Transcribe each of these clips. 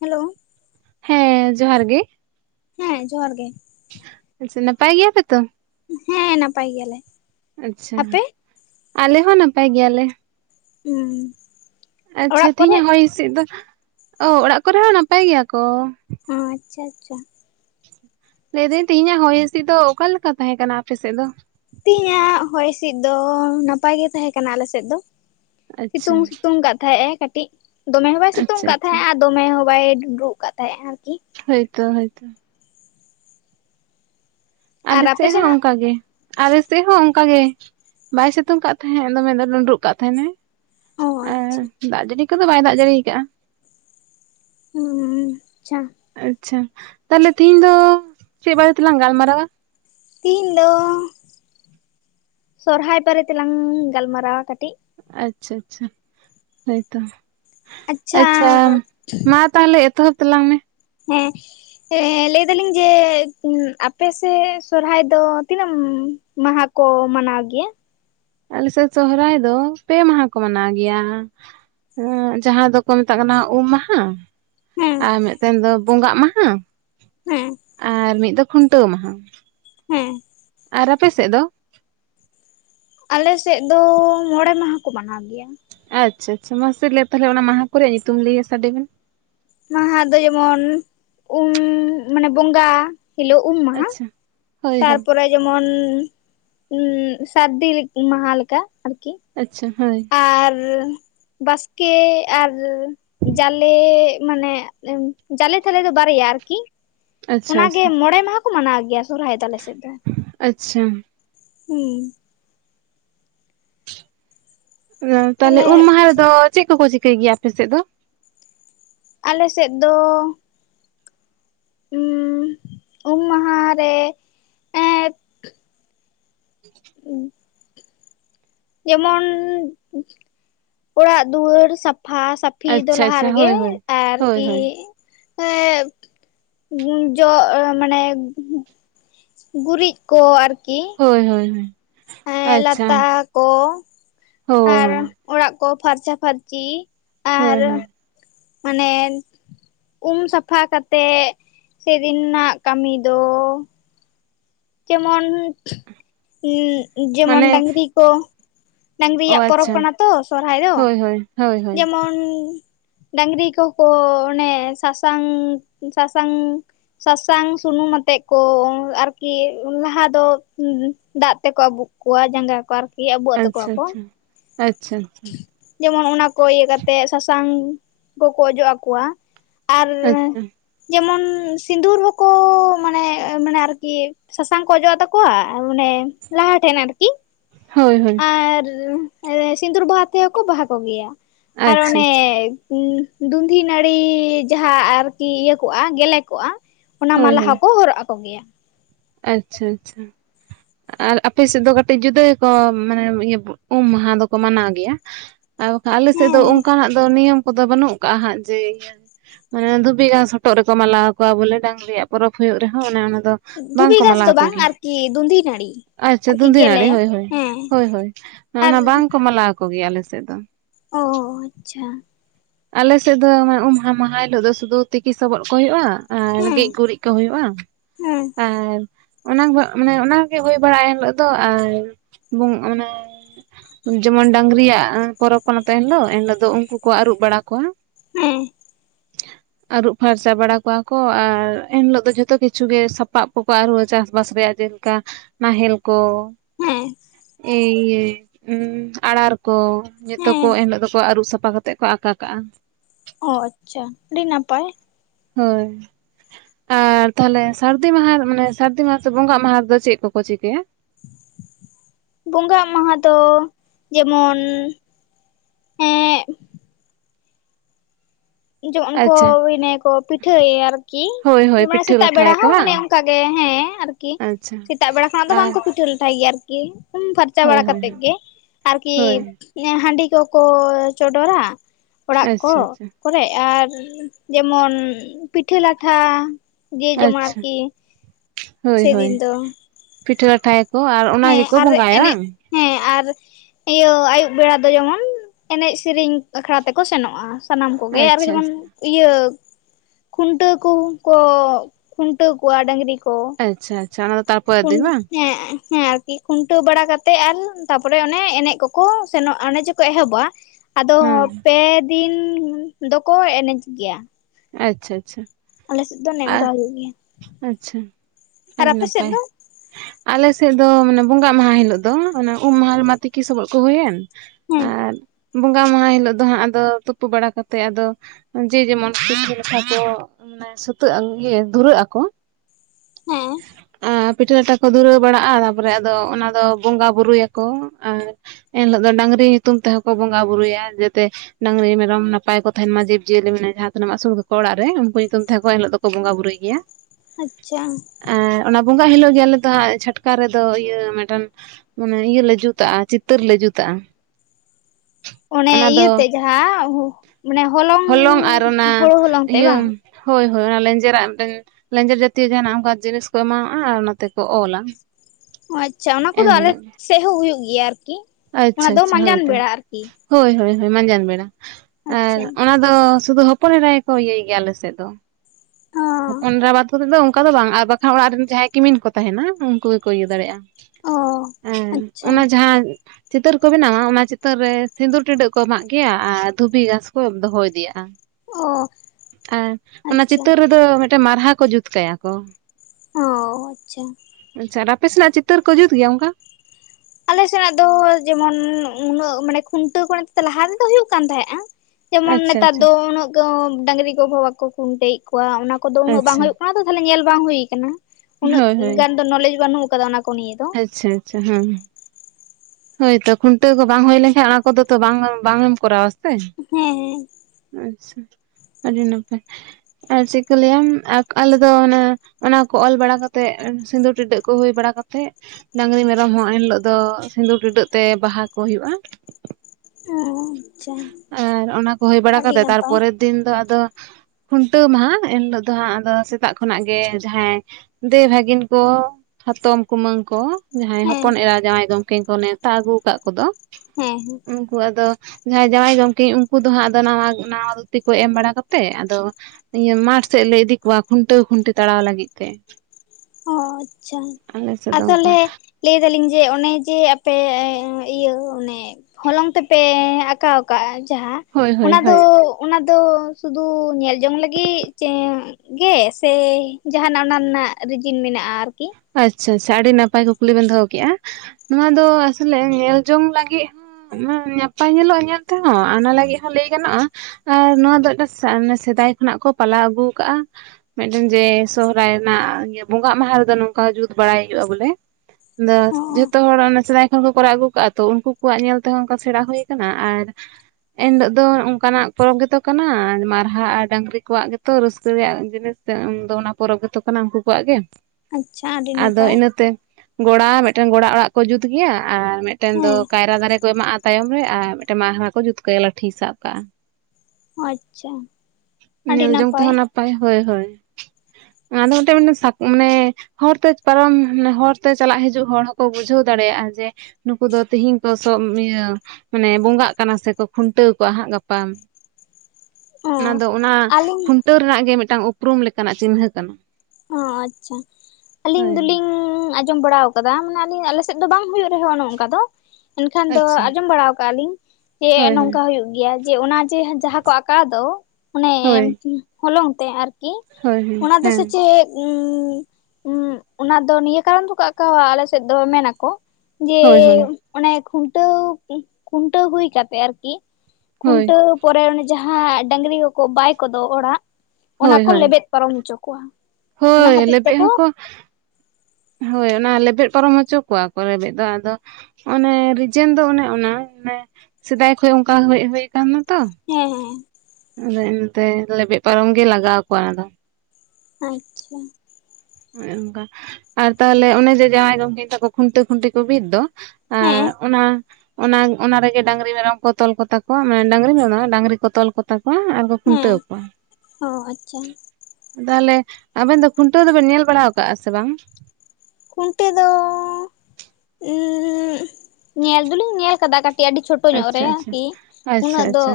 Hello ᱦᱮᱸ ᱡᱚᱦᱟᱨ ᱜᱮ ᱦᱮᱸ ᱡᱚᱦᱟᱨ ᱜᱮ ᱟᱪᱪᱷᱟ ᱱᱟᱯᱟᱭ ᱜᱮᱭᱟᱯᱮ ᱛᱚ? ᱦᱮᱸ ᱱᱟᱯᱟᱭ ᱜᱮᱭᱟᱞᱮ ᱟᱪᱷᱟ ᱟᱯᱮ ᱟᱞᱮ ᱦᱚᱸ ᱱᱟᱯᱟᱭ ᱜᱮᱭᱟ ᱞᱮ ᱦᱩᱸ ᱟᱪᱪᱷᱟ ᱚᱲᱟᱜ ᱠᱚᱨᱮ ᱛᱦᱤᱧᱟᱜ ᱦᱚᱭ ᱪᱮᱫ ᱫᱚ ᱚ ᱚᱲᱟᱜ ᱠᱚᱨᱮ ᱦᱚᱸ ᱱᱟᱯᱟᱭ ᱜᱮᱭᱟ ᱠᱚ ᱚ ᱟᱪᱷᱟ ᱟᱪᱷᱟ ᱞᱟᱹᱭᱫᱟᱹᱧ ᱛᱮᱦᱤᱧᱟᱜ ᱦᱚᱭ ᱦᱤᱸᱥᱤᱫ ᱫᱚ ᱚᱠᱟ ᱞᱮᱠᱟ ᱛᱟᱦᱮᱸ ᱠᱟᱱᱟ ᱟᱯᱮ ᱥᱮᱫ ᱫᱚ? ᱛᱮᱦᱤᱧᱟᱜ ᱦᱚᱭ ᱦᱸᱤᱥᱤᱫ ᱫᱚ ᱱᱟᱯᱟᱭ ᱜᱮ ᱛᱟᱸᱦᱮ ᱠᱟᱱᱟ ᱟᱞᱮ ᱥᱮᱫ ᱫᱚ ᱟᱪᱪᱷᱟ ᱥᱤᱛᱩᱝ ᱥᱤᱛᱩᱝ ᱠᱟᱜ ᱛᱟᱦᱮᱸᱜ ᱮ ᱠᱟᱹᱴᱤᱡ ᱫᱚᱢᱮ ᱦᱚᱸ ᱵᱟᱭ ᱥᱤᱛᱩᱝ ᱟᱪᱪᱷᱟ ᱠᱟᱫ ᱟᱪᱪᱷᱟ ᱛᱟᱦᱮᱸᱜᱼᱟ ᱫᱚᱢᱮ ᱦᱚᱸ ᱵᱟᱭ ᱰᱩᱸᱰᱨᱩᱜ ᱠᱟᱫ ᱛᱟᱦᱮᱸᱜ ᱟᱨᱠᱤ ᱦᱳᱭ ᱛᱚ ᱦᱳᱭ ᱛᱚ ᱟᱨ ᱟᱞᱮᱥᱮᱫ ᱟᱯᱮ ᱦᱚᱸ ᱥᱮᱱᱟᱜ ᱚᱱᱠᱟ ᱜᱮ ᱟᱞᱮ ᱥᱮᱫ ᱦᱚᱸ ᱚᱱᱠᱟᱟᱜ ᱜᱮ ᱵᱟᱭ ᱥᱤᱛᱩᱝ ᱠᱫ ᱛᱟᱦᱮᱸᱫ ᱫᱚᱢᱮ ᱫᱚ ᱰᱩᱸᱰᱨᱩᱜ ᱠᱟᱜ ᱛᱟᱦᱮᱸ ᱱᱟᱭ᱾ ᱚᱻ ᱟᱪᱷᱟ ᱫᱟᱜ ᱡᱟᱹᱲᱤ ᱠᱚᱫᱚ ᱵᱟᱭ ᱫᱟᱜ ᱡᱟᱹᱲᱤ ᱟᱠᱟᱫᱼᱟ ᱦᱩᱸ ᱟᱪᱷᱟ ᱟᱪᱷᱟ ᱛᱟᱦᱚᱞᱮ ᱛᱤᱦᱤᱧ ᱫᱚ ᱪᱮᱫ ᱵᱟᱨᱮ ᱛᱮᱞᱟᱝ ᱜᱟᱞᱢᱟᱨᱟᱣᱟ ᱛᱤᱦᱤᱧ ᱫᱚ ᱥᱚᱨᱦᱟᱭ ᱵᱟᱨᱮ ᱛᱮᱞᱟᱝ ᱜᱟᱞᱢᱟᱨᱟᱣᱟ ᱠᱟᱹᱴᱤᱡ ᱟᱪᱷᱟ ᱟᱪᱷᱟ ᱦᱭᱛᱚ ᱟᱪᱪᱷᱟ ᱟᱪᱷᱟ ᱢᱟ ᱛᱟᱦᱚᱞᱮ ᱮᱛᱚᱦᱚᱵ ᱛᱟᱞᱟᱝ ᱢᱮ ᱦᱮᱸᱻ ᱦᱮᱸ ᱞᱟᱹᱭᱫᱟᱞᱤᱧ ᱡᱮ ᱟᱯᱮᱥᱮᱫ ᱥᱚᱨᱦᱟᱭ ᱫᱚ ᱛᱤᱱᱟᱹᱜ ᱢᱟᱦᱟ ᱠᱚ ᱢᱟᱱᱟᱣ ᱜᱮᱭᱟ᱾ ᱟᱞᱮ ᱥᱮᱫ ᱥᱚᱦᱦᱟᱭ ᱫᱚ ᱯᱮ ᱢᱟᱦᱟ ᱠᱚ ᱢᱟᱱᱟᱣ ᱜᱮᱭᱟ ᱡᱟᱦᱟᱸ ᱫᱚᱠᱚ ᱢᱮᱛᱟᱜ ᱠᱟᱱᱟ ᱩᱢ ᱢᱟᱦᱟ ᱦᱮᱸ ᱟᱨ ᱢᱤᱫᱴᱮᱱ ᱫᱚ ᱵᱚᱸᱜᱟᱜ ᱢᱟᱦᱟ, ᱦᱮᱸ ᱟᱨ ᱢᱤᱫ ᱫᱚ ᱠᱷᱩᱱᱴᱟᱹᱣ ᱢᱟᱦᱟ᱾ ᱦᱮᱸ ᱟᱨ ᱟᱯᱮ ᱥᱮᱫ ᱫᱚ ᱟᱞᱮᱥᱮᱫ ᱫᱚ ᱢᱚᱬᱮ ᱢᱟᱦᱟ ᱠᱚ ᱢᱟᱱᱟᱣ ᱜᱮᱭᱟ ᱟᱪᱪᱷᱟ ᱪᱷᱟ ᱪᱷᱟ ᱢᱟᱥᱮ ᱞᱟᱹᱭ ᱛᱟᱦᱚᱞᱮ ᱚᱱᱟ ᱢᱟ ᱠᱚᱨᱮ ᱨᱮᱭᱟᱜ ᱧᱩᱛᱩᱢ ᱞᱟᱹᱭ ᱥᱟᱰᱮ ᱢᱮ᱾ ᱢᱟᱦᱟ ᱫᱚ ᱡᱮᱢᱚᱱ ᱩᱢ ᱢᱟᱱᱮ ᱵᱚᱸᱜᱟ ᱦᱤᱞᱚᱜ ᱩᱢ ᱢᱟᱦᱟ ᱟᱪᱪᱷᱟ ᱦᱳᱭ ᱦᱳᱭ ᱛᱟᱨᱯᱚᱨᱮ ᱡᱮᱢᱚᱱ ᱩᱸᱻ ᱥᱟᱹᱨᱫᱤ ᱢᱟᱦᱟ ᱞᱮᱠᱟ ᱟᱨᱠᱤ ᱟᱪᱷᱟ ᱦᱳᱭ ᱟᱨ ᱵᱟᱥᱠᱮ ᱟᱨ ᱡᱟᱞᱮ ᱢᱟᱱᱮ, ᱡᱟᱞᱮ ᱛᱟᱞᱮ ᱫᱚ ᱵᱟᱨᱭᱟ ᱟᱨᱠᱤ᱾ ᱟᱪᱪᱷᱟ ᱚᱱᱟᱜᱮ ᱟᱪᱪᱷᱟ ᱢᱚᱬᱮ ᱢᱟᱦᱟ ᱠᱚ ᱢᱟᱱᱟᱣ ᱜᱮᱭᱟ ᱥᱚᱨᱦᱟᱭ ᱫᱚ ᱟᱞᱮ ᱥᱮᱫ ᱫᱚ ᱟᱪᱪᱷᱟ ᱦᱮᱸ ᱛᱟᱦᱞᱮ ᱛᱟᱦᱚᱞᱮ ᱩᱢ ᱢᱟᱦᱟ ᱨᱮᱫᱚ ᱪᱮᱫ ᱠᱚᱠᱚ ᱪᱤᱠᱟᱹᱭ ᱜᱮᱭᱟ ᱟᱯᱮᱥᱮᱫ ᱫᱚ ᱟᱞᱮᱥᱮᱫ ᱫᱚ ᱩᱸᱻ ᱩᱢ ᱢᱟᱦᱟ ᱨᱮ ᱩᱸᱻ ᱡᱮᱢᱚᱱ ᱚᱲᱟᱜ ᱫᱩᱣᱟᱹᱨ ᱥᱟᱯᱷᱟ ᱥᱟᱯ ᱯᱷᱤ ᱫᱚ ᱟᱪᱪᱷᱟ ᱞᱟᱦᱟ ᱟᱪᱪᱷᱟ ᱨᱮᱜᱮ ᱦᱳᱭ ᱦᱳᱭ ᱦᱳᱭ ᱟᱨᱠᱤ ᱦᱳᱭ ᱮᱸᱠ ᱡᱚᱜ ᱢᱟᱱᱮ ᱜᱩᱨᱤᱡ ᱠᱚ ᱟᱨᱠᱤ ᱦᱳᱭ ᱦᱳᱭ ᱦᱳᱭ᱾ ᱦᱮᱸ ᱟᱪᱪᱷᱟ ᱞᱟᱛᱟ ᱠᱚ ᱦᱳᱭ ᱟᱨ ᱦᱳᱭ ᱚᱲᱟᱜ ᱠᱚ ᱯᱷᱟᱨᱪᱟ ᱯᱷᱟᱹᱨᱪᱤ ᱦᱳᱭ ᱦᱳᱭ᱾ ᱢᱟᱱᱮ ᱩᱢ ᱥᱟᱯᱷᱟ ᱠᱟᱛᱮᱜ ᱥᱮᱫᱤᱱ ᱱᱟᱜ ᱠᱟᱹᱢᱤ ᱫᱚ ᱡᱮᱢᱚᱱ ᱡᱮᱢᱚᱱ ᱢᱟᱱᱮ ᱰᱟᱝᱨᱤ ᱠᱚ ᱰᱟᱝᱨᱤᱭᱟᱜ ᱯᱚᱨᱚᱵᱽ ᱠᱟᱱᱟ ᱛᱚ ᱥᱚᱨᱦᱟᱭ ᱫᱚ᱾ ᱦ ᱦᱳ ᱡᱮᱢᱚᱱ ᱰᱟᱝᱨᱤ ᱠᱚᱠᱚ ᱚᱱᱮ ᱥᱟᱥᱟᱝ ᱥᱟᱥᱟᱝ ᱥᱟᱥᱟᱝ ᱥᱩᱱᱩᱢ ᱟᱛᱮᱜᱠᱩ ᱟᱨᱠᱤ ᱞᱟᱦᱟ ᱫᱚ ᱫᱟᱜ ᱛᱮᱠᱚ ᱟᱵᱩᱠ ᱠᱚᱳᱣᱟ ᱡᱟᱸᱜᱟ ᱠᱚᱟᱨ ᱟᱪᱷᱟ ᱟᱪᱷᱟ ᱟᱪᱷᱟ ᱡᱮᱢᱚᱱ ᱚᱱᱟ ᱠᱚ ᱤᱭᱟᱹ ᱠᱟᱛᱮᱜ ᱥᱟᱥᱟᱝ ᱠᱚ ᱠᱚ ᱚᱡᱚᱜ ᱟᱠᱚᱣᱟ ᱟᱨ ᱟᱪᱪᱷᱟ ᱡᱮᱢᱚᱱ ᱥᱤᱸᱫᱩᱨ ᱦᱚᱸᱠᱚ ᱢᱟᱱᱮ ᱢᱟᱱᱮ ᱟᱨᱠᱤ ᱥᱟᱥᱟᱝ ᱠᱚ ᱚᱡᱚᱜ ᱛᱟᱠᱚᱣᱟ ᱚᱱᱮ ᱞᱟᱦᱟ ᱴᱷᱮᱱ ᱟᱨᱠᱤ ᱦᱳᱭ ᱦᱳᱭ ᱟᱨ ᱤᱭᱟᱹ ᱥᱤᱸᱫᱩᱨ ᱵᱟᱦᱟ ᱛᱮᱦᱚᱸ ᱠᱚ ᱵᱟᱦᱟ ᱠᱚᱜᱮᱭᱟ ᱟᱨ ᱟᱪᱪᱷᱟ ᱚᱱᱮ ᱟᱪᱪᱷᱟ ᱦᱩᱸ ᱫᱩᱸᱫᱷᱤ ᱱᱟᱹᱲᱤ ᱡᱟᱦᱟᱸ ᱟᱨᱠᱤ ᱤᱭᱟᱹ ᱠᱚᱜᱼᱟ ᱜᱮᱞᱮ ᱠᱚᱚᱜᱼᱟ ᱚᱱᱟ ᱦᱳᱭ ᱢᱟᱞᱟ ᱦᱳᱭ ᱦᱚᱸᱠᱚ ᱦᱚᱨᱚᱜ ᱟᱠᱚ ᱜᱮᱭᱟ ᱟᱪᱪᱷᱟ ᱟᱪᱪᱷᱟ [inaudible] ᱟᱨ ᱟᱯᱮ ᱥᱮᱫ ᱫᱚ ᱠᱟᱹᱴᱤᱡ ᱡᱩᱫᱟᱹ ᱜᱮᱠᱚ ᱢᱟᱱᱮ ᱤᱭᱟᱹ ᱩᱢ ᱢᱟᱦᱟ ᱫᱚᱠᱚ ᱢᱟᱱᱟᱣ ᱜᱮᱭᱟ ᱟᱨ ᱵᱟᱠᱷᱟᱡ ᱟᱞᱮ ᱥᱮᱫ ᱫᱚ ᱦᱮᱸ ᱚᱱᱠᱟᱱᱟᱜ ᱫᱚ ᱱᱤᱭᱚᱢ ᱠᱚᱫᱚ ᱵᱟᱹᱱᱩᱜ ᱟᱠᱟᱜᱼᱟ ᱦᱟᱸᱜ ᱡᱮ ᱤᱟᱹ ᱢᱟᱱᱮ ᱫᱷᱩᱵᱤ ᱜᱷᱟᱸᱥ ᱦᱚᱴᱚᱜ ᱨᱮᱠᱚ ᱢᱟᱞᱟᱣᱟᱠᱚᱣᱟ ᱵᱚᱞᱮ ᱰᱟᱝᱨᱤᱭᱟᱜ ᱯᱚᱨᱚᱵᱽ ᱦᱩᱭᱩᱜ ᱨᱮᱦᱚᱸ ᱚᱱᱮ ᱚᱱᱟ ᱫᱚ ᱫᱷᱩᱵᱤ ᱵᱟᱝᱠᱚ ᱜᱷᱟᱥ ᱢᱟᱞᱟ ᱫᱚ ᱟᱠᱚ ᱵᱟᱝ ᱜᱮᱭᱟ ᱟᱨᱠᱤ ᱫᱩᱸᱫᱷᱤ ᱱᱟᱹᱲᱤ ᱟᱪᱪᱷᱟ ᱟᱨᱠᱤ ᱫᱩᱱᱫᱤ ᱜᱮᱞᱮ ᱱᱟᱲᱤ ᱦᱳᱭ ᱦᱮᱸ ᱦᱳᱭ ᱦᱳᱭ ᱟᱨ ᱚᱱᱟ ᱵᱟᱝᱠᱚ ᱢᱟᱞᱟᱣ ᱟᱠᱚ ᱜᱮᱭᱟ ᱟᱞᱮ ᱥᱮᱫ ᱫᱚ ᱚᱦ ᱟᱪᱪᱷᱟ ᱟᱞᱮᱥᱮᱫ ᱫᱚ ᱚᱱᱟ ᱩᱢᱦᱟ ᱢᱟᱦᱟ ᱦᱤᱞᱳᱜ ᱫᱚ ᱥᱩᱫᱷᱩ ᱛᱤᱠᱤ ᱥᱚᱵᱚᱫ ᱠᱚ ᱦᱩᱭᱩᱜᱼᱟ ᱟᱨ ᱜᱮᱡ ᱜᱩᱨᱤᱡ ᱠᱚ ᱦᱩᱭᱩᱜᱼᱟ ᱦᱩᱸ ᱟᱨ ᱚᱱᱟ ᱢᱟᱱᱮ ᱚᱱᱟᱜᱮ ᱦᱩᱭ ᱵᱟᱲᱟᱜᱼᱟ ᱮᱱ ᱦᱤᱞᱳᱜ ᱫᱚ ᱟᱨ ᱵᱟᱝ ᱚᱱᱟ ᱡᱮᱢᱚᱱ ᱰᱟᱝᱨᱤᱭᱟᱜ ᱯᱚᱨᱚᱵᱽ ᱠᱟᱱᱟ ᱛᱚ ᱮᱱ ᱦᱤᱞᱳᱜ ᱮᱱᱦᱤᱞᱳᱜ ᱫᱚ ᱩᱝᱠᱩ ᱠᱚ ᱟᱹᱨᱩᱵ ᱵᱟᱲᱟ ᱠᱚᱣᱟ ᱦᱮᱸ ᱟᱹᱨᱩᱯ ᱯᱷᱟᱨᱪᱟ ᱵᱟᱲᱟ ᱠᱚᱣᱟ ᱠᱚ ᱟᱨ ᱮᱱᱦᱤᱞᱳᱜ ᱫᱚ ᱡᱷᱚᱛᱚ ᱠᱤᱪᱷᱩ ᱜᱮ ᱥᱟᱯ ᱥᱟᱵ ᱠᱚᱠᱚ ᱟᱹᱨᱩᱵᱟᱹ ᱪᱟᱥᱵᱟᱥ ᱨᱮᱭᱟᱜ ᱡᱮᱞᱮᱠᱟ ᱱᱟᱦᱮᱞ ᱠᱚ ᱦᱮᱸ ᱮᱸ ᱤᱸᱳ ᱩᱸ ᱟᱨᱟᱲ ᱠᱚ ᱡᱚᱛᱚ ᱠᱚ ᱦᱮᱸ ᱮᱱᱤᱞᱚᱜ ᱫᱚᱠᱚ ᱟᱹᱨᱩᱵ ᱥᱟᱯᱟ ᱠᱟᱛᱮ ᱠᱚ ᱟᱠᱟ ᱠᱟᱜᱼᱟ ᱟᱪᱪᱷᱟ ᱟᱹᱰᱤ ᱱᱟᱯᱟᱭ ᱦᱳᱭ ᱟᱨ ᱛᱟᱦᱞᱮ ᱥᱟᱹᱨᱫᱤ ᱢᱟᱦᱟ ᱢᱟᱱᱮ ᱥᱟᱹᱨᱫᱤ ᱢᱟᱦᱟ ᱥᱮ ᱵᱚᱸᱜᱟᱜ ᱢᱟᱦᱟ ᱨᱮᱫᱚ ᱪᱮᱫ ᱠᱚᱠᱚ ᱪᱤᱠᱟᱹᱭᱟ ᱵᱚᱸᱜᱟᱜ ᱢᱟᱦᱟ ᱫᱚ ᱡᱮᱢᱚᱱ ᱦᱮᱸᱜ ᱡᱳᱜ ᱚᱱᱠᱚ ᱟᱪᱪᱷᱟ ᱦᱩᱭᱱᱟᱠᱚ ᱯᱤᱴᱷᱟᱹᱭᱟ ᱟᱨᱠᱤ ᱦᱳᱭ ᱦᱳᱭ ᱢᱟᱱᱮ ᱯᱤᱴᱷᱟᱹ ᱥᱮᱛᱟᱜ ᱵᱮᱲᱟ ᱞᱟᱴᱷᱟᱭᱟᱠᱚ ᱦᱚᱸ ᱵᱟᱝ ᱚᱱᱮ ᱚᱱᱠᱟ ᱜᱮ ᱦᱮᱸ ᱟᱨᱠᱤ ᱟᱪᱪᱷᱟ ᱥᱮᱛᱟᱜ ᱵᱮᱲᱟ ᱠᱷᱚᱱᱟᱜ ᱫᱚ ᱟᱨ ᱵᱟᱝᱠᱚ ᱯᱤᱴᱷᱟᱹ ᱞᱟᱴᱷᱟᱭ ᱜᱮᱭᱟ ᱟᱨᱠᱤ ᱩᱢ ᱯᱷᱟᱨᱪᱟ ᱵᱟᱲᱟ ᱦᱳᱭ ᱦᱳᱭ ᱠᱟᱛᱮᱫ ᱜᱮ ᱟᱨᱠᱤ ᱦᱳᱭ ᱤᱭᱟᱹ ᱦᱟᱺᱰᱤ ᱠᱚᱠᱚ ᱪᱚᱰᱚᱨᱟ ᱚᱲᱟᱜ ᱠᱚ ᱟᱪᱪᱷᱟ ᱟᱪᱪᱷᱟ ᱠᱚᱨᱮ ᱟᱨ ᱡᱮᱢᱚᱱ ᱯᱤᱴᱷᱟᱹ ᱞᱟᱴᱷᱟ ᱡᱮ ᱡᱮᱢᱚᱱ ᱟᱪᱪᱷᱟ ᱟᱨᱠᱤ ᱦᱳᱭ ᱦᱳᱭ ᱥᱮᱫᱤᱱ ᱫᱚ ᱯᱤᱴᱷᱟᱹ ᱞᱟᱴᱷᱟᱭᱟᱠᱚ ᱟᱨ ᱚᱱᱟ ᱦᱮᱸ ᱜᱮᱠᱚ ᱟᱨ ᱵᱚᱸᱜᱟᱭᱟ ᱮᱱᱮᱡ ᱵᱟᱝ ᱦᱮᱸ ᱟᱨ ᱤᱭᱟᱹ ᱟᱹᱭᱩᱵ ᱵᱮᱲᱟ ᱫᱚ ᱡᱮᱢᱚᱱ ᱮᱱᱮᱡ ᱥᱮᱨᱮᱧ ᱟᱠᱷᱲᱟ ᱛᱮᱠᱚ ᱥᱮᱱᱚᱜᱼᱟ ᱥᱟᱱᱟᱢ ᱠᱚᱜᱮ ᱟᱨ ᱟᱪᱪᱷᱟ ᱡᱮᱢᱚᱱ ᱟᱪᱪᱷᱟ ᱤᱭᱟᱹ ᱠᱷᱩᱱᱴᱟᱹᱣ ᱠᱩ-ᱠᱚ ᱠᱷᱩᱱᱴᱟᱹᱣ ᱠᱚᱣᱟ ᱰᱟᱹᱝᱨᱤ ᱠᱚ ᱟᱪᱪᱷᱟ ᱟᱪᱪᱷᱟ ᱚᱱᱟ ᱫᱚ ᱛᱟᱨᱯᱚᱨᱮᱨ ᱠᱷᱩᱱ ᱫᱤᱱ ᱵᱟᱝ ᱦᱮᱸ ᱦᱮᱸ ᱟᱨᱠᱤ ᱠᱷᱩᱱᱴᱟᱹᱣ ᱵᱟᱲᱟ ᱠᱟᱛᱮᱜ ᱟᱨ ᱛᱟᱨᱯᱚᱨᱮ ᱚᱱᱮ ᱮᱱᱮᱡ ᱠᱚᱠᱚ ᱥᱮᱱᱚᱜᱼᱟ ᱚᱱᱮ ᱡᱮᱠᱚ ᱮᱦᱚᱵᱟ ᱟᱫᱚ ᱦᱮᱸ ᱯᱮ ᱫᱤᱱ ᱫᱚᱠᱚ ᱮᱱᱮᱡ ᱜᱮᱭᱟ ᱟᱪᱪᱷᱟ ᱟᱪᱪᱷᱟ ᱟᱞᱮ ᱥᱮᱫ ᱫᱚ ᱚᱱᱮ ᱚᱱᱠᱟ ᱟᱨ ᱦᱩᱭᱩᱜ ᱜᱮᱭᱟ ᱟᱪᱪᱷᱟ ᱟᱨ ᱟᱹᱰᱤ ᱟᱯᱮ ᱥᱮᱫ ᱱᱟᱯᱟᱭ ᱫᱚ ᱟᱞᱮᱥᱮᱫ ᱫᱚ ᱢᱟᱱᱮ ᱵᱚᱸᱜᱟ ᱢᱟᱦᱟᱸ ᱦᱤᱞᱳᱜ ᱫᱚ ᱚᱱᱮ ᱩᱸᱢ ᱢᱟᱦᱟ ᱨᱮᱢᱟ ᱛᱤᱠᱤ ᱥᱚᱵᱚᱫ ᱠᱚ ᱦᱩᱭᱮᱱ ᱦᱮᱸ ᱟᱨ ᱵᱚᱸᱜᱟ ᱢᱟᱦᱟᱸ ᱦᱤᱞᱳᱜ ᱫᱚ ᱦᱟᱸᱜ ᱟᱫᱚ ᱛᱩᱯᱩ ᱵᱟᱲᱟ ᱠᱟᱛᱮ ᱟᱫᱚ ᱡᱮ ᱡᱮᱢᱚᱱ ᱯᱤᱴᱷᱟᱹ ᱞᱟᱴᱷᱟ ᱠᱚ ᱢᱟᱱᱮ ᱥᱟᱹᱛᱟᱹᱜ-ᱟ ᱤᱭᱟᱹ ᱫᱷᱩᱨᱟᱹᱜ-ᱟ ᱠᱚ ᱦᱮᱸ [inaudible] ᱯᱤᱴᱷᱟᱹ ᱞᱟᱴᱷᱟ ᱠᱚ ᱫᱷᱩᱨᱟᱹᱣ ᱵᱟᱲᱟᱜᱼᱟ ᱛᱟᱨᱯᱚᱨᱮ ᱟᱫᱚ ᱚᱱᱟ ᱫᱚ ᱵᱚᱸᱜᱟ ᱵᱩᱨᱩᱭᱟᱠᱚ ᱟᱨ ᱮᱱ ᱦᱤᱞᱳᱜ ᱫᱚ ᱰᱟᱝᱨᱤ ᱧᱩᱛᱩᱢ ᱛᱮᱦᱚᱸ ᱠᱚ ᱵᱚᱸᱜᱟ ᱵᱩᱨᱩᱭᱟ ᱡᱟᱛᱮ ᱰᱟᱝᱨᱤ ᱢᱮᱨᱚᱢ ᱱᱟᱯᱟᱭ ᱠᱚ ᱛᱟᱦᱮᱱ ᱢᱟ ᱡᱤᱵᱽ ᱡᱤᱭᱟᱹᱞᱤ ᱢᱟᱱᱮ ᱡᱟᱦᱟᱸ ᱛᱤᱱᱟᱹᱜ ᱮᱢ ᱟᱥᱩᱞ ᱟᱠᱚᱣᱟ ᱟᱲᱟᱜ ᱨᱮ ᱩᱱᱠᱩ ᱧᱩᱛᱩᱢ ᱛᱮᱦᱚᱸ ᱠᱚ ᱮᱱᱦᱤᱞᱳᱜ ᱫᱚᱠᱚ ᱵᱚᱸᱜᱟ ᱵᱩᱨᱩᱭ ᱜᱮᱭᱟ ᱾ [inaudible] ᱟᱪᱪᱷᱟ ᱦᱮ ᱚᱱᱟ ᱵᱚᱸᱜᱟᱜ ᱦᱤᱞᱚᱜ ᱜᱮ ᱟᱞᱮ ᱫᱚ ᱦᱟᱸᱜ ᱪᱷᱟᱴᱠᱟ ᱨᱮᱫᱚ ᱤᱭᱟᱹ ᱢᱮᱫᱴᱮᱱ ᱚᱱᱮ ᱤᱭᱟᱹ ᱞᱮ ᱡᱩᱛᱟᱜᱼᱟ ᱪᱤᱛᱟᱹᱨ ᱞᱮ ᱡᱩᱛᱟᱜᱼᱟ᱾ ᱚᱱᱮ ᱚᱱᱟ ᱫᱚ ᱤᱭᱟᱹᱛᱮ ᱡᱟᱦᱟᱸ ᱢᱟᱱᱮ ᱦᱚᱞᱚᱝ ᱟᱨ ᱚᱱᱟ ᱦᱳᱲᱳ ᱦᱚᱞᱚᱝ ᱛᱮ ᱤᱭᱟᱹ ᱵᱟᱝ ᱦᱳᱭ ᱦᱳᱭ ᱚᱱᱟ ᱞᱮᱸᱡᱮᱨᱟᱜ ᱢᱤᱫᱴᱟᱱ ᱞᱮᱸᱡᱮᱨ ᱡᱟᱛᱤᱭᱚ ᱡᱟᱦᱟᱱᱟᱜ ᱚᱱᱠᱟ ᱡᱤᱱᱤᱥ ᱠᱚ ᱮᱢᱟᱣᱟᱜᱼᱟ ᱟᱨ ᱱᱚᱛᱮ ᱠᱚ ᱚᱞᱟ᱾ ᱟᱪᱪᱷᱟ ᱚᱱᱟ ᱠᱚᱫᱚ ᱟᱞᱮ ᱮᱱᱦᱤᱞᱳᱜ ᱜᱮ᱾ ᱥᱮᱫ ᱦᱚᱸ ᱦᱩᱭᱩᱜ ᱜᱮᱭᱟ ᱟᱨᱠᱤ ᱚᱱᱟ ᱟᱪᱪᱷᱟ ᱫᱚ ᱟᱪᱪᱷᱟ ᱢᱟᱡᱟᱱ ᱦᱳᱭᱛᱚ ᱵᱮᱲᱟ ᱟᱨᱠᱤ ᱦᱳᱭ ᱦᱳᱭ ᱦᱳᱭ ᱢᱟᱡᱟᱱ ᱵᱮᱲᱟ ᱟᱨ ᱟᱪᱪᱷᱟ ᱚᱱᱟ ᱚᱻ ᱥᱩᱫᱷᱩ ᱦᱚᱯᱚᱱ ᱮᱨᱟᱭ ᱠᱚ ᱤᱭᱟᱹᱭ ᱜᱮᱭᱟ ᱟᱞᱮ ᱥᱮᱫ ᱫᱚ ᱚ ᱦᱚᱯᱚᱱ ᱮᱨᱟ ᱵᱟᱫᱽ ᱠᱟᱛᱮᱫ ᱫᱚ [inaudible] ᱚᱱᱠᱟ ᱫᱚ ᱵᱟᱝ ᱟᱨ ᱵᱟᱠᱷᱟᱱ ᱚᱲᱟᱜ ᱨᱮᱱ ᱡᱟᱦᱟᱸᱭ ᱠᱤᱢᱤᱱ ᱠᱚ ᱛᱟᱦᱮᱱᱟ ᱩᱱᱠᱩ ᱜᱮᱠᱚ ᱤᱭᱟᱹ ᱫᱟᱲᱮᱭᱟᱜᱼᱟ ᱚ ᱾ ᱟᱨ ᱟᱪᱪᱷᱟ ᱚᱱᱟ ᱡᱟᱦᱟᱸ ᱪᱤᱛᱟᱹᱨ ᱠᱚ ᱵᱮᱱᱟᱣᱟ ᱚᱱᱟ ᱪᱤᱛᱟᱹᱨ ᱨᱮ ᱥᱤᱸᱫᱩᱨ ᱴᱤᱰᱟᱹᱜ ᱠᱚ ᱮᱢᱟᱜ ᱜᱮᱭᱟ ᱟᱨ ᱫᱷᱩᱵᱤ ᱜᱷᱟᱥ ᱠᱚ ᱫᱚᱦᱚ ᱤᱫᱤᱭᱟᱜᱼᱟ ᱾ ᱚ ᱟᱨ ᱚᱱᱟ ᱟᱪᱪᱷᱟ ᱪᱤᱛᱟᱹᱨ ᱨᱮᱫᱚ ᱢᱤᱫᱴᱮᱱ ᱢᱟᱨᱦᱟ ᱠᱚ ᱡᱩᱛ ᱠᱟᱭᱟ ᱠᱚ ᱚᱻ ᱟᱪᱪᱷᱟ᱾ ᱟᱪᱪᱷᱟ ᱟᱨ ᱟᱯᱮ ᱥᱮᱱᱟᱜ ᱪᱤᱛᱟᱹᱨ ᱠᱚ ᱡᱩᱛ ᱜᱮᱭᱟ ᱚᱝᱠᱟ ᱾ ᱟᱞᱮ ᱥᱮᱱᱟᱜ ᱫᱚ ᱡᱮᱢᱚᱱ ᱩᱱᱟᱹᱜ ᱢᱟᱱᱮ ᱠᱷᱩᱱᱴᱟᱹᱣ ᱠᱚ ᱮᱱᱛᱮ ᱞᱟᱦᱟ ᱨᱮᱫᱚ ᱦᱩᱭᱩᱜ ᱠᱟᱱ ᱛᱟᱦᱮᱸᱜᱼᱟ᱾ ᱡᱮᱢᱚᱱ ᱟᱪᱪᱷᱟ ᱱᱮᱛᱟᱨ ᱟᱪᱪᱷᱟ ᱫᱚ ᱩᱱᱟᱹᱜ ᱫᱚ ᱰᱟᱝᱨᱤ ᱠᱚᱦᱚᱸ ᱵᱟᱠᱚ ᱠᱷᱩᱱᱴᱟᱹᱣ ᱮᱫ ᱠᱚᱣᱟ [unintelligible] ᱚᱱᱟ ᱠᱚᱫᱚ ᱩᱱᱟᱹᱜ ᱵᱟᱝ ᱟᱪᱪᱷᱟ ᱦᱩᱭᱩᱜ ᱠᱟᱱᱟ ᱛᱚ ᱛᱟᱦᱚᱞᱮ ᱧᱮᱞ ᱵᱟᱝ ᱦᱩᱭ ᱠᱟᱱᱟ ᱾ ᱩᱱᱟᱹᱜ ᱦᱳᱭ ᱦᱳᱭ ᱜᱟᱱ ᱫᱚ ᱱᱚᱞᱮᱡᱽ ᱵᱟᱹᱱᱩᱜ ᱟᱠᱟᱫᱟ ᱚᱱᱟ ᱠᱚ ᱱᱤᱭᱮ ᱫᱚ ᱾ ᱟᱪᱪᱷᱟ ᱟᱪᱪᱷᱟ ᱦᱚᱸ᱾ ᱦᱳᱭ ᱛᱚ ᱠᱷᱩᱱᱴᱟᱹᱣ ᱠᱚ ᱵᱟᱝ ᱦᱳᱭ ᱞᱮᱱᱠᱷᱟᱱ ᱚᱱᱟ ᱠᱚᱫᱚ ᱛᱚ ᱵᱟᱝ ᱵᱟᱝ ᱮᱢ ᱠᱚᱨᱟᱣᱟ ᱥᱮ᱾ ᱦᱮᱻ ᱟᱪᱪᱷᱟ ᱟᱹᱰᱤ ᱱᱟᱯᱟᱭ, ᱟᱨ ᱪᱮᱫ ᱠᱚ ᱞᱟᱹᱭᱟ ᱟᱞᱮ ᱫᱚ ᱚᱱᱟ ᱚᱱᱟ ᱠᱚ ᱚᱞ ᱵᱟᱲᱟ ᱠᱟᱛᱮᱜ ᱥᱤᱸᱫᱩᱨ ᱴᱤᱰᱟᱹᱜ ᱠᱚ ᱦᱩᱭ ᱵᱟᱲᱟ ᱠᱟᱛᱮᱜ ᱰᱟᱝᱨᱤ ᱢᱮᱨᱚᱢ ᱦᱚᱸ ᱮᱱ ᱦᱤᱞᱳᱜ ᱫᱚ ᱥᱤᱸᱫᱩᱨ ᱴᱤᱰᱟᱹᱜ ᱛᱮ ᱵᱟᱦᱟ ᱠᱚ ᱦᱩᱭᱩᱜᱼᱟ ᱾ ᱚᱸᱻ ᱟᱨ ᱚᱱᱟ ᱠᱚ ᱦᱩᱭ ᱵᱟᱲᱟ ᱠᱟᱛᱮ ᱛᱟᱨ ᱱᱟᱯᱟᱭ ᱯᱚᱨᱮᱨ ᱫᱤᱱ ᱫᱚ ᱟᱫᱚ ᱠᱷᱩᱱᱴᱟᱹᱣ ᱢᱟᱦᱟ ᱮᱱᱦᱤᱞᱚᱜ ᱫᱚ ᱦᱟᱸᱜ ᱟᱫᱚ ᱥᱮᱛᱟᱜ ᱠᱷᱚᱱᱟᱜ ᱜᱮ ᱡᱟᱦᱟᱸᱭ ᱫᱮᱹᱵᱷᱟᱜᱤᱱ ᱠᱚ ᱦᱟᱛᱚᱢ ᱠᱩᱢᱟᱹᱝ ᱠᱚ ᱡᱟᱦᱟᱸᱭ ᱦᱮᱸ ᱦᱚᱯᱚᱱ ᱮᱨᱟ ᱡᱟᱶᱟᱭ ᱜᱚᱢᱠᱮᱧ ᱠᱚ ᱱᱮᱶᱛᱟ ᱟᱹᱜᱩ ᱠᱟᱜ ᱠᱚᱫᱚ ᱦᱚᱸ ᱦᱚᱸ ᱩᱱᱠᱩ ᱟᱫᱚ ᱡᱟᱦᱟᱸᱭ ᱡᱟᱶᱟᱭ ᱜᱚᱢᱠᱮᱧ ᱩᱱᱠᱩ ᱫᱚ ᱦᱟᱸᱜ ᱟᱫᱚ ᱱᱟᱣᱟ ᱱᱟᱣᱟ ᱫᱷᱩᱛᱤ ᱠᱚ ᱮᱢ ᱵᱟᱲᱟ ᱠᱟᱛᱮ ᱟᱫᱚ ᱤᱭᱟᱹ ᱢᱟᱴᱷ ᱥᱮᱫ ᱞᱮ ᱤᱫᱤ ᱠᱚᱣᱟ ᱠᱷᱩᱱᱴᱟᱹᱣ ᱠᱷᱩᱱᱴᱤ ᱛᱟᱲᱟᱣ ᱞᱟᱹᱜᱤᱫ ᱛᱮ᱾ ᱚᱻ ᱟᱪᱪᱷᱟ ᱟᱞᱮ ᱥᱮᱫ ᱫᱚ ᱚᱱᱠᱟ ᱟᱥᱚᱞᱮ ᱞᱟᱹᱭ ᱫᱟᱹᱞᱤᱧ ᱡᱮ ᱚᱱᱮ ᱡᱮ ᱟᱯᱮ, ᱤᱭᱟᱹ ᱚᱱᱮ ᱦᱚᱞᱚᱝ ᱛᱮᱯᱮ ᱟᱠᱟᱶ ᱠᱟᱜ-ᱟ ᱡᱟᱦᱟᱸ ᱦᱳᱭ ᱦᱳᱭ ᱚᱱᱟ ᱫᱚᱻ ᱦᱳᱭ ᱚᱱᱟ ᱫᱚ ᱥᱩᱫᱩ ᱧᱮᱞ ᱡᱚᱝ ᱞᱟᱹᱜᱤᱫ ᱪᱮ ᱜᱮ ᱥᱮ ᱡᱟᱦᱟᱸᱱᱟᱜ ᱚᱱᱟ ᱨᱮᱱᱟᱜ ᱨᱤᱡᱤᱱ ᱢᱮᱱᱟᱜᱼᱟ ᱟᱨᱠᱤ? ᱟᱪᱪᱷᱟ ᱟᱪᱪᱷᱟ ᱟᱹᱰᱤ ᱱᱟᱯᱟᱭ ᱠᱩᱠᱞᱤ ᱵᱤᱱ ᱫᱚᱦᱚ ᱠᱮᱜ-ᱟ, ᱱᱚᱣᱟ ᱫᱚ ᱟᱥᱚᱞᱮ ᱧᱮᱞᱡᱚᱝ ᱞᱟᱹᱜᱤᱫ ᱚᱱᱟ ᱱᱟᱯᱟᱭ ᱧᱮᱞᱚᱜᱼᱟ ᱧᱮᱞ ᱛᱮᱦᱚᱸ ᱚᱱᱟ ᱞᱟᱹᱜᱤᱫ ᱦᱚᱸ ᱞᱟᱹᱭ ᱜᱟᱱᱚᱜᱼᱟ ᱾ ᱟᱨ ᱱᱚᱣᱟ ᱫᱚ ᱢᱤᱫᱴᱟᱹᱝ ᱦᱟᱱᱮ ᱥᱮᱫᱟᱭ ᱠᱷᱚᱱᱟᱜ ᱠᱚ ᱯᱟᱞᱟᱣ ᱟᱹᱜᱩ ᱟᱠᱟᱜᱼᱟ ᱾ ᱢᱤᱫᱴᱮᱱ ᱡᱮ ᱥᱚᱦᱚᱨᱟᱭ ᱨᱮᱱᱟᱜ ᱤᱭᱟᱹ ᱵᱚᱸᱜᱟᱜ ᱢᱟᱦᱟ ᱨᱮᱫᱚ ᱱᱚᱝ ᱠᱟ ᱡᱩᱛ ᱵᱟᱲᱟᱭ ᱦᱩᱭᱩᱜᱼᱟ ᱵᱚᱞᱮ ᱟᱫᱚ ᱚ ᱡᱷᱚᱛᱚ ᱦᱚᱲᱟᱜ ᱢᱟᱥᱮ ᱦᱚᱸ ᱠᱚ ᱠᱚᱨᱟᱣ ᱟᱹᱜᱩ ᱠᱟᱜᱼᱟ ᱛᱚ ᱩᱱᱠᱩ ᱠᱚᱣᱟᱜ ᱧᱮᱞ ᱛᱮᱦᱚᱸ ᱚᱱᱠᱟ ᱥᱮᱬᱟ ᱦᱩᱭ ᱟᱠᱟᱱᱟ ᱟᱨ ᱮᱱᱦᱤᱞᱚᱜ ᱫᱚ ᱚᱱᱠᱟ ᱱᱟᱜ ᱯᱚᱨᱚᱵᱽ ᱜᱮᱛᱚ ᱠᱟᱱᱟ, ᱢᱟᱨᱦᱟ ᱟᱨ ᱰᱟᱝᱨᱤ ᱠᱚᱣᱟᱜ ᱜᱮᱛᱚ ᱨᱟᱹᱥᱠᱟᱹ ᱨᱮᱭᱟᱜ ᱡᱤᱱᱤᱥ ᱾ [unintelligible] ᱩᱱᱫᱚ ᱚᱱᱟ ᱯᱚᱨᱚᱵᱽ ᱜᱮᱛᱚ ᱠᱟᱱᱟ ᱩᱱᱠᱩ ᱠᱚᱣᱟᱜ ᱜᱮ ᱾ ᱟᱪᱪᱷᱟ [unintelligible] ᱟᱫᱚ ᱤᱱᱟᱹᱛᱮ ᱜᱚᱲᱟ ᱢᱤᱫᱴᱮᱱ ᱜᱚᱲᱟ ᱚᱲᱟᱜ ᱠᱚ ᱡᱩᱛ ᱜᱮᱭᱟ ᱟᱨ ᱢᱤᱫᱴᱮᱱ ᱫᱚ ᱦᱮᱸ ᱠᱟᱭᱨᱟ ᱫᱟᱨᱮ ᱠᱚ ᱮᱢᱟᱜᱼᱟ ᱛᱟᱭᱚᱢ ᱨᱮ ᱟᱨ ᱢᱤᱫᱴᱮᱱ ᱢᱟ ᱠᱚ ᱡᱩᱛᱠᱟᱭᱟ ᱞᱟᱹᱴᱷᱤᱭ ᱥᱟᱵ ᱠᱟᱜᱼᱟ ᱟᱪᱪᱷᱟ ᱧᱮᱞ ᱡᱚᱝ ᱛᱮᱦᱚᱸ ᱱᱟᱯᱟᱭ ᱦᱳᱭ ᱦᱳᱭ ᱟᱫᱚ [inaudible] ᱥᱟ ᱢᱟᱱᱮ ᱦᱚᱨ ᱛᱮ ᱯᱟᱨᱚᱢ ᱦᱚᱨᱛᱮ ᱪᱟᱞᱟᱜ ᱦᱤᱡᱩᱜ ᱦᱚᱲ ᱦᱚᱸᱠᱚ ᱵᱩᱡᱷᱟᱹᱣ ᱫᱟᱲᱮᱭᱟᱜᱼᱟ ᱡᱮ ᱱᱩᱠᱩ ᱫᱚ ᱛᱤᱦᱤᱧ ᱠᱚ ᱤᱭᱟᱹ ᱢᱟᱱᱮ ᱵᱚᱸᱜᱟᱜ ᱠᱟᱱᱟ ᱥᱮᱠᱚ ᱠᱷᱩᱱᱴᱟᱹᱣ ᱠᱚᱜᱣᱟ ᱦᱟᱸᱜ ᱜᱟᱯᱟ ᱚ ᱚᱱᱟᱫᱚ ᱚᱱᱟ ᱟᱹᱞᱤᱧ ᱠᱷᱩᱱᱴᱟᱹᱣ ᱨᱮᱱᱟᱜ ᱜᱮ ᱢᱤᱫᱴᱟᱝ ᱩᱯᱨᱩᱢ ᱞᱮᱠᱟᱱᱟᱜ ᱪᱤᱱᱦᱟᱹ ᱠᱟᱱᱟ ᱚ ᱟᱪᱪᱷᱟ ᱟᱹᱞᱤᱧ ᱦᱳᱭ ᱦᱳᱭ ᱫᱚᱞᱤᱧ ᱡᱚᱢ ᱵᱟᱲᱟ ᱟᱠᱟᱫᱟ ᱢᱟᱱᱮ ᱟᱞᱮ ᱥᱮᱫ ᱫᱚ ᱵᱟᱝ ᱦᱩᱭᱩᱜ ᱨᱮᱦᱚᱸ ᱚᱱᱮ ᱚᱱᱠᱟ ᱫᱚ ᱮᱱᱠᱷᱟᱱ ᱫᱚ ᱟᱪᱪᱷᱟ ᱟᱸᱡᱚᱢ ᱵᱟᱲᱟ ᱟᱠᱟᱜᱼᱟ ᱞᱤᱧ ᱡᱮ ᱦᱳᱭ ᱦᱳᱭ ᱱᱚᱝᱠᱟ ᱦᱩᱭᱩᱜ ᱜᱮᱭᱟ ᱡᱮ ᱚᱱᱟ ᱡᱮ ᱡᱟᱦᱟᱸ ᱠᱚ ᱟᱠᱟᱸᱣ ᱫᱚ ᱚᱱᱮ ᱦᱳᱭ ᱦᱚᱞᱚᱝ ᱛᱮ ᱟᱨᱠᱤ ᱦᱳᱭ ᱦᱳᱭ ᱚᱱᱟ ᱫᱚ ᱥᱮ ᱦᱮᱸ ᱩ ᱚᱱᱟ ᱫᱚ ᱱᱤᱭᱟᱹ ᱠᱟᱨᱚᱱ ᱫᱚ ᱟᱠᱟᱣᱟ ᱟᱞᱮᱥᱮᱫ ᱫᱚ ᱢᱮᱱᱟᱠᱚ ᱡᱮ ᱦᱳᱭ ᱦᱳᱭ ᱚᱱᱮ ᱠᱷᱩᱱᱴᱟᱹᱣ ᱠᱷᱩᱱᱴᱟᱹᱣ ᱦᱩᱭ ᱠᱟᱛᱮ ᱟᱨᱠᱤ ᱦᱳᱭ ᱠᱷᱩᱱᱴᱟᱹᱣ ᱯᱚᱨᱮ ᱚᱱᱮ ᱡᱟᱦᱟᱸ ᱰᱟᱝᱨᱤ ᱠᱚᱠᱚ ᱵᱟᱭ ᱠᱚᱫᱚ ᱚᱲᱟᱜ ᱚᱱᱟ ᱦᱳᱭ ᱠᱚ ᱦᱳᱭ ᱞᱮᱵᱮᱫ ᱯᱟᱨᱚᱢ ᱚᱪᱚ ᱠᱚᱣᱟ ᱚᱱᱟ ᱦᱳᱭ ᱦᱚᱛᱮᱡ ᱞᱮᱵᱮᱫ ᱛᱮᱠᱚ ᱦᱚᱸᱠᱚ ᱦᱳᱭ ᱚᱱᱟ ᱞᱮᱵᱮᱫ ᱯᱟᱨᱚᱢ ᱦᱚᱪᱚ ᱠᱚᱣᱟ ᱠᱚ ᱞᱮᱵᱮᱫ ᱫᱚ ᱟᱫᱚ ᱚᱱᱮ ᱨᱤᱡᱮᱱ ᱫᱚ ᱚᱱᱮ ᱚᱱᱟ ᱦᱮ ᱥᱮᱫᱟᱭ ᱠᱷᱚᱱ ᱚᱱᱠᱟ ᱦᱮᱡ ᱦᱩᱭ ᱠᱟᱱᱟᱛᱚ ᱦᱮᱸ ᱦᱮᱸ ᱟᱫᱚ ᱮᱱᱛᱮ ᱞᱮᱵᱮᱫ ᱯᱟᱨᱚᱢ ᱜᱮ ᱞᱟᱜᱟᱣᱠᱚᱣᱟ ᱚᱱᱟ ᱫᱚ ᱟᱪᱷᱟ ᱚᱱ ᱚᱱᱠᱟ ᱟᱨ ᱛᱟᱦᱚᱞᱮ ᱚᱱᱮ ᱡᱮ ᱡᱟᱶᱟᱭ ᱜᱚᱝᱠᱤᱱ ᱛᱟᱠᱚ ᱠᱷᱩᱱᱴᱟᱹ ᱠᱷᱩᱱᱴᱤ ᱠᱚ ᱵᱤᱫ ᱫᱚ ᱟᱨ ᱦᱮᱸ ᱚᱱᱟ ᱚᱱᱟ ᱚᱱᱟ ᱨᱮᱜᱮ ᱰᱟᱹᱟᱝᱨᱤ ᱢᱮᱨᱚᱢ ᱠᱚ ᱛᱚᱞ ᱠᱚᱛᱟ ᱠᱚᱣᱟ ᱢᱮ ᱰᱟᱝᱨᱤ ᱢᱮ ᱰᱟᱝᱨᱤ ᱠᱚ ᱛᱚᱞ ᱠᱚᱛᱟ ᱠᱚᱣᱟ ᱦᱮᱸ ᱠᱷᱩᱱᱟᱹᱣ ᱠᱚᱣᱟ ᱚ ᱟᱪᱪᱷᱟ ᱛᱟᱦᱚᱞᱮ ᱟᱵᱮᱱ ᱫᱚ ᱠᱷᱩᱱᱴᱟᱹᱣ ᱵᱚᱱ ᱧᱮᱞ ᱵᱟᱲᱟ ᱟᱠᱟᱫᱟ ᱥᱮ ᱵᱟᱝ ᱠᱷᱩᱱᱴᱤᱟᱹ ᱫᱚ ᱧᱮᱞ ᱫᱚᱞᱤᱧ ᱧᱮᱞ ᱟᱠᱟᱫᱟ ᱠᱟᱹᱴᱤᱡ ᱟᱹᱰᱤ ᱪᱷᱚᱴᱳ ᱚ ᱧᱚᱜ ᱨᱮ ᱟᱪᱪᱷᱟ ᱟᱨ ᱟᱪᱪᱷᱟ ᱠᱤ ᱟᱪᱪᱷᱟ ᱩᱱᱟᱹᱜ ᱫᱚ ᱟᱪᱪᱷᱟ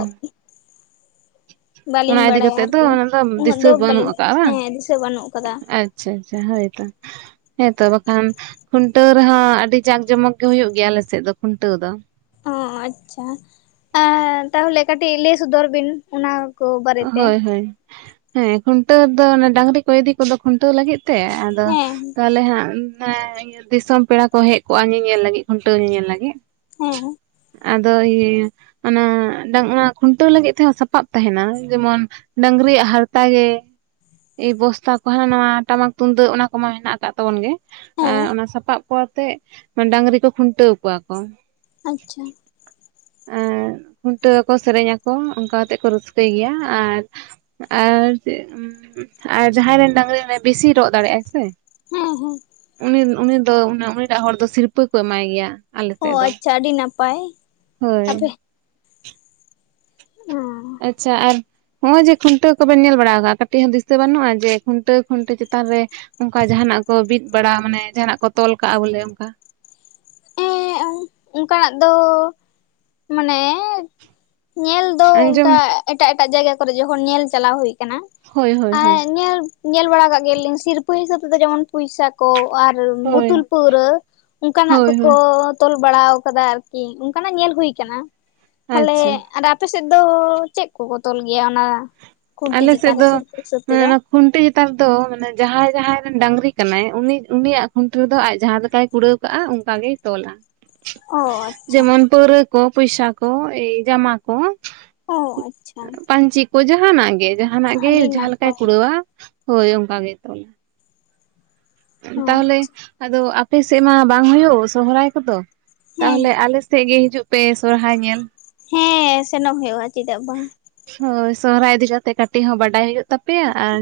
ᱚᱱᱟ ᱵᱟᱹᱞᱤᱧ ᱤᱫᱤ ᱵᱟᱲᱟᱭᱟ ᱠᱟᱛᱮ ᱫᱚ ᱟᱨᱠᱤ ᱚᱱᱟ ᱫᱚ ᱩᱱᱟᱹᱜ ᱫᱤᱥᱟᱹ ᱫᱚ ᱵᱟᱹᱱᱩᱜ ᱵᱟᱹᱞᱤᱧ ᱟᱠᱟᱫᱼᱟ ᱵᱟᱝ ᱟ? ᱦᱮᱸ ᱫᱤᱥᱟᱹ ᱵᱟᱹᱱᱩᱜ ᱠᱟᱫᱟ ᱟᱪᱪᱷᱟ ᱟᱪᱪᱷᱟ ᱦᱳᱭᱛᱚ ᱦᱮᱸᱛᱚ ᱵᱟᱠᱷᱟᱱ ᱠᱷᱩᱱᱴᱟᱹᱣ ᱨᱮᱦᱚᱸ ᱟᱹᱰᱤ ᱡᱟᱠ ᱡᱚᱢᱚᱠ ᱜᱮ ᱦ ᱦᱩᱭᱩᱜ ᱜᱮᱭᱟ ᱟᱞᱮᱥᱮᱫ ᱫᱚ ᱠᱷᱩᱱᱴᱟᱹᱣ ᱫᱚ ᱚ ᱟᱪᱪᱷᱟ ᱛᱟᱦᱚᱞᱮ ᱠᱟᱹᱴᱤᱡ ᱞᱟᱹᱭ ᱥᱚᱫᱚᱨ ᱵᱤᱱ ᱚᱱᱟ ᱠᱚ ᱵᱟᱨᱮᱛᱮ ᱦᱳᱭ ᱦᱳᱭ ᱦᱮᱸ ᱠᱷᱩᱱᱴᱟᱹᱣ ᱫᱚ ᱰᱟᱝᱨᱤ ᱠᱚ ᱤᱫᱤ ᱠᱚᱫᱚ ᱠᱷᱩᱱᱴᱟᱹᱣ ᱞᱟᱹᱜᱤᱫ ᱛᱮ ᱟᱫᱚ ᱦᱮᱸ ᱛᱟᱦᱚᱞᱮ ᱦᱟᱸᱜ ᱫᱤᱥᱚᱢ ᱯᱮᱲᱟ ᱠᱚ ᱦᱮᱡ ᱠᱚᱜᱼᱟ ᱧᱮᱧᱮᱞ ᱞᱟᱹᱜᱤᱫ ᱠᱷᱩᱱᱴᱟᱹᱣ ᱧᱮᱧᱮᱞ ᱞᱟᱹᱜᱤᱫ ᱦᱮᱸ ᱟᱫᱚ ᱤᱭᱟᱹ ᱚᱱᱟ ᱚᱱᱟ ᱠᱷᱩᱱᱴᱟᱹᱣ ᱞᱟᱹᱜᱤᱫ ᱛᱮᱦᱚᱸ ᱥᱟᱯᱟᱵ ᱛᱟᱦᱮᱱᱟ ᱡᱮᱢᱚᱱ ᱰᱝᱨᱤᱭᱟᱜ ᱦᱟᱨᱛᱟ ᱜᱮ ᱮᱭ ᱵᱚᱥᱛᱟ ᱠᱚ ᱦᱟᱱᱟ ᱱᱚᱣᱟ ᱴᱟᱢᱟᱠ ᱛᱩᱢᱫᱟᱹᱜ ᱚᱱᱟ ᱠᱚᱢᱟ ᱢᱮᱱᱟᱜ ᱟᱠᱟᱫ ᱛᱟᱵᱚᱱ ᱜᱮ ᱦᱮᱸ ᱚᱱᱟ ᱥᱟᱯᱟᱵ ᱚ ᱟᱛᱮ ᱰᱟᱝᱨᱤ ᱠᱚ ᱠᱷᱩᱱᱴᱟᱹᱣ ᱠᱚᱣᱟ ᱠᱚ ᱟᱪᱪᱷᱟ ᱟᱨ ᱠᱷᱩᱱᱴᱟᱹᱣ ᱟᱠᱚ ᱥᱮᱨᱮᱧ ᱟᱠᱚ ᱚᱱᱠᱟ ᱠᱟᱛᱮᱫ ᱠᱚ ᱨᱟᱹᱥᱠᱟᱹᱭ ᱜᱮᱭᱟ ᱟᱨ ᱟᱨ ᱟᱨ ᱡᱟᱦᱟᱸᱭ ᱨᱮᱱ ᱰᱟᱝᱨᱤ ᱵᱮᱥᱤ ᱨᱚᱜ ᱫᱟᱲᱮᱭᱟᱜ ᱟᱭ ᱥᱮ ᱦᱮᱸ ᱦᱮᱸ ᱩᱱᱤ ᱩᱱᱤ ᱫᱚ ᱩᱱᱤ ᱴᱟᱜ ᱦᱚᱲ ᱫᱚ ᱥᱤᱨᱯᱟᱹ ᱠᱚ ᱮᱢᱟᱭ ᱜᱮᱭᱟ ᱟᱞᱮ ᱚ ᱥᱮᱫ ᱫᱚ ᱟᱪᱪᱷᱟ ᱟᱹᱰᱤ ᱱᱟᱯᱟᱭ ᱦᱳᱭ ᱚ ᱟᱪᱷᱟ ᱟᱨ ᱱᱚᱜ ᱚᱭ ᱡᱮ ᱠᱷᱩᱱᱴᱟᱹ ᱠᱚᱵᱮᱱ ᱧᱮᱞ ᱵᱟᱲᱟ ᱟᱠᱟᱟᱜᱼᱟ ᱠᱟᱹᱴᱤᱡ ᱦᱚᱸ ᱫᱤᱥᱟᱹ ᱵᱟᱹᱱᱩᱜᱼᱟ ᱡᱮ ᱠᱷᱩᱱᱟᱹ ᱠᱷᱩᱱᱟᱹ ᱪᱮᱛᱟᱱ ᱨᱮ ᱚᱱᱠᱟ ᱡᱟᱦᱟᱱᱟᱜ ᱠᱚ ᱵᱤᱫ ᱵᱟᱲᱟ ᱢᱟᱱᱮ ᱡᱟᱦᱟᱱᱟᱜ ᱠᱚ ᱛᱚᱞ ᱠᱟᱜᱼᱟ ᱵᱚᱞᱮ ᱚᱱᱠᱟ ᱦᱮᱸ ᱚᱱᱠᱟᱱᱟᱜ ᱫᱚ, ᱢᱟᱱᱮ ᱧᱮᱞ ᱫᱚ ᱟᱸᱡᱚᱢ ᱚᱱᱠᱟ ᱮᱴᱟᱜ ᱮᱴᱟᱜ ᱡᱟᱭᱜᱟ ᱠᱚᱨᱮ ᱡᱚᱠᱷᱚᱱ ᱧᱮᱞ ᱪᱟᱞᱟᱣ ᱦᱩᱭ ᱠᱟᱱᱟ, ᱦᱳᱭ ᱦᱳᱭ ᱦᱳᱭ ᱮᱸᱜ ᱧᱮᱞ ᱧᱮᱞ ᱵᱟᱲᱟ ᱠᱟᱜ ᱜᱮᱭᱟᱞᱤᱧ ᱥᱤᱨᱯᱟᱹ ᱦᱤᱥᱟᱹᱵ ᱛᱮᱫᱚ, ᱡᱮᱢᱚᱱ ᱯᱚᱭᱥᱟ ᱠᱚ ᱟᱨ ᱦᱳᱭ ᱵᱳᱛᱩᱞ ᱯᱟᱹᱨᱟᱹ ᱚᱱᱠᱟᱱᱟᱜ ᱦᱳᱭ ᱠᱚ, ᱦᱳᱭ ᱠᱚ ᱛᱚᱞ ᱵᱟᱲᱟ ᱟᱠᱟᱫᱟ ᱟᱨᱠᱤ ᱚᱱᱠᱟᱱᱟᱜ ᱧᱮᱞ ᱦᱩᱭ ᱟᱠᱟᱱᱟ ᱛᱟᱦᱚ ᱞᱮ ᱟᱪᱪᱷᱟ ᱟᱯᱮ ᱥᱮᱫ ᱫᱚ ᱪᱮᱫ ᱠᱚᱠᱚ ᱛᱚᱞ ᱜᱮᱭᱟ ᱚᱱᱟ ᱠᱷᱩᱱᱴᱤ ᱟᱞᱮ ᱪᱮᱛᱟᱱ ᱥᱮᱫ ᱨᱮ ᱫᱚ ᱥᱤᱨᱯᱟᱹ ᱦᱤᱥᱟᱹᱵ ᱢᱟᱱᱮ ᱛᱮᱫᱚ? ᱚᱱᱟ ᱠᱷᱩᱱᱴᱤ ᱪᱮᱛᱟᱱ ᱨᱮᱫᱚ ᱢᱟᱱᱮ ᱡᱟᱦᱟᱸᱭ ᱡᱟᱦᱟᱸᱭ ᱨᱮᱱ ᱰᱟᱝᱨᱤ ᱠᱟᱱᱟᱭ ᱩᱱᱤ ᱩᱱᱤᱭᱟᱜ ᱠᱷᱩᱱᱴᱤ ᱨᱮᱫᱚ ᱟᱡ ᱡᱟᱦᱟᱸ ᱞᱮᱠᱟᱭ ᱠᱩᱲᱟᱹᱣ ᱠᱟᱜᱼᱟ ᱚᱱᱠᱟ ᱜᱮᱭ ᱛᱚᱞᱟ᱾ ᱚ ᱟᱪᱪᱷᱟ᱾ ᱡᱮᱢᱚᱱ ᱯᱟᱹᱣᱨᱟᱹ ᱠᱚ ᱯᱚᱭᱥᱟ ᱠᱚ ᱮᱭ ᱡᱟᱢᱟ ᱠᱚ ᱚ ᱟᱪᱪᱷᱟ ᱪᱤᱜ ᱠᱚ ᱡᱟᱸᱦᱟᱱᱟᱜ ᱜᱮ ᱡᱟᱸᱦᱟᱱᱟᱜ ᱜᱮ ᱟᱹᱰᱤ ᱡᱟᱦᱟᱸ ᱞᱮᱠᱟᱭ ᱱᱟᱯᱟᱭ ᱠᱩᱲᱟᱹᱣᱟ ᱦᱳᱭ ᱚᱱᱠᱟ ᱜᱮ ᱛᱚᱞᱟ᱾ ᱦᱚᱸ ᱛᱟᱦᱚᱞᱮ ᱟᱫᱚ ᱟᱯᱮ ᱥᱮᱫ ᱢᱟ ᱵᱟᱝ ᱦᱩᱭᱩᱜ ᱥᱚᱦᱚᱨᱟᱭ ᱠᱚᱫᱚ, ᱦᱮᱸ ᱛᱟᱦᱚᱞᱮ ᱟᱞᱮ ᱥᱮᱫ ᱜᱮ ᱦᱤᱡᱩᱜ ᱯᱮ ᱥᱚᱦᱚᱨᱟᱭ ᱧᱮᱞ᱾ ᱦᱮᱸ ᱥᱮᱱᱚᱜ ᱦᱩᱭᱩᱜᱼᱟ ᱪᱮᱫᱟᱜ ᱵᱟᱝ᱾ ᱦᱳᱭ ᱥᱚᱦᱚᱨᱟᱭ ᱤᱫᱤ ᱠᱟᱛᱮᱜ ᱠᱟᱹᱴᱤᱡ ᱦᱚᱸ ᱵᱟᱰᱟᱭ ᱦᱩᱭᱩᱜ ᱛᱟᱯᱮᱭᱟ ᱟᱨ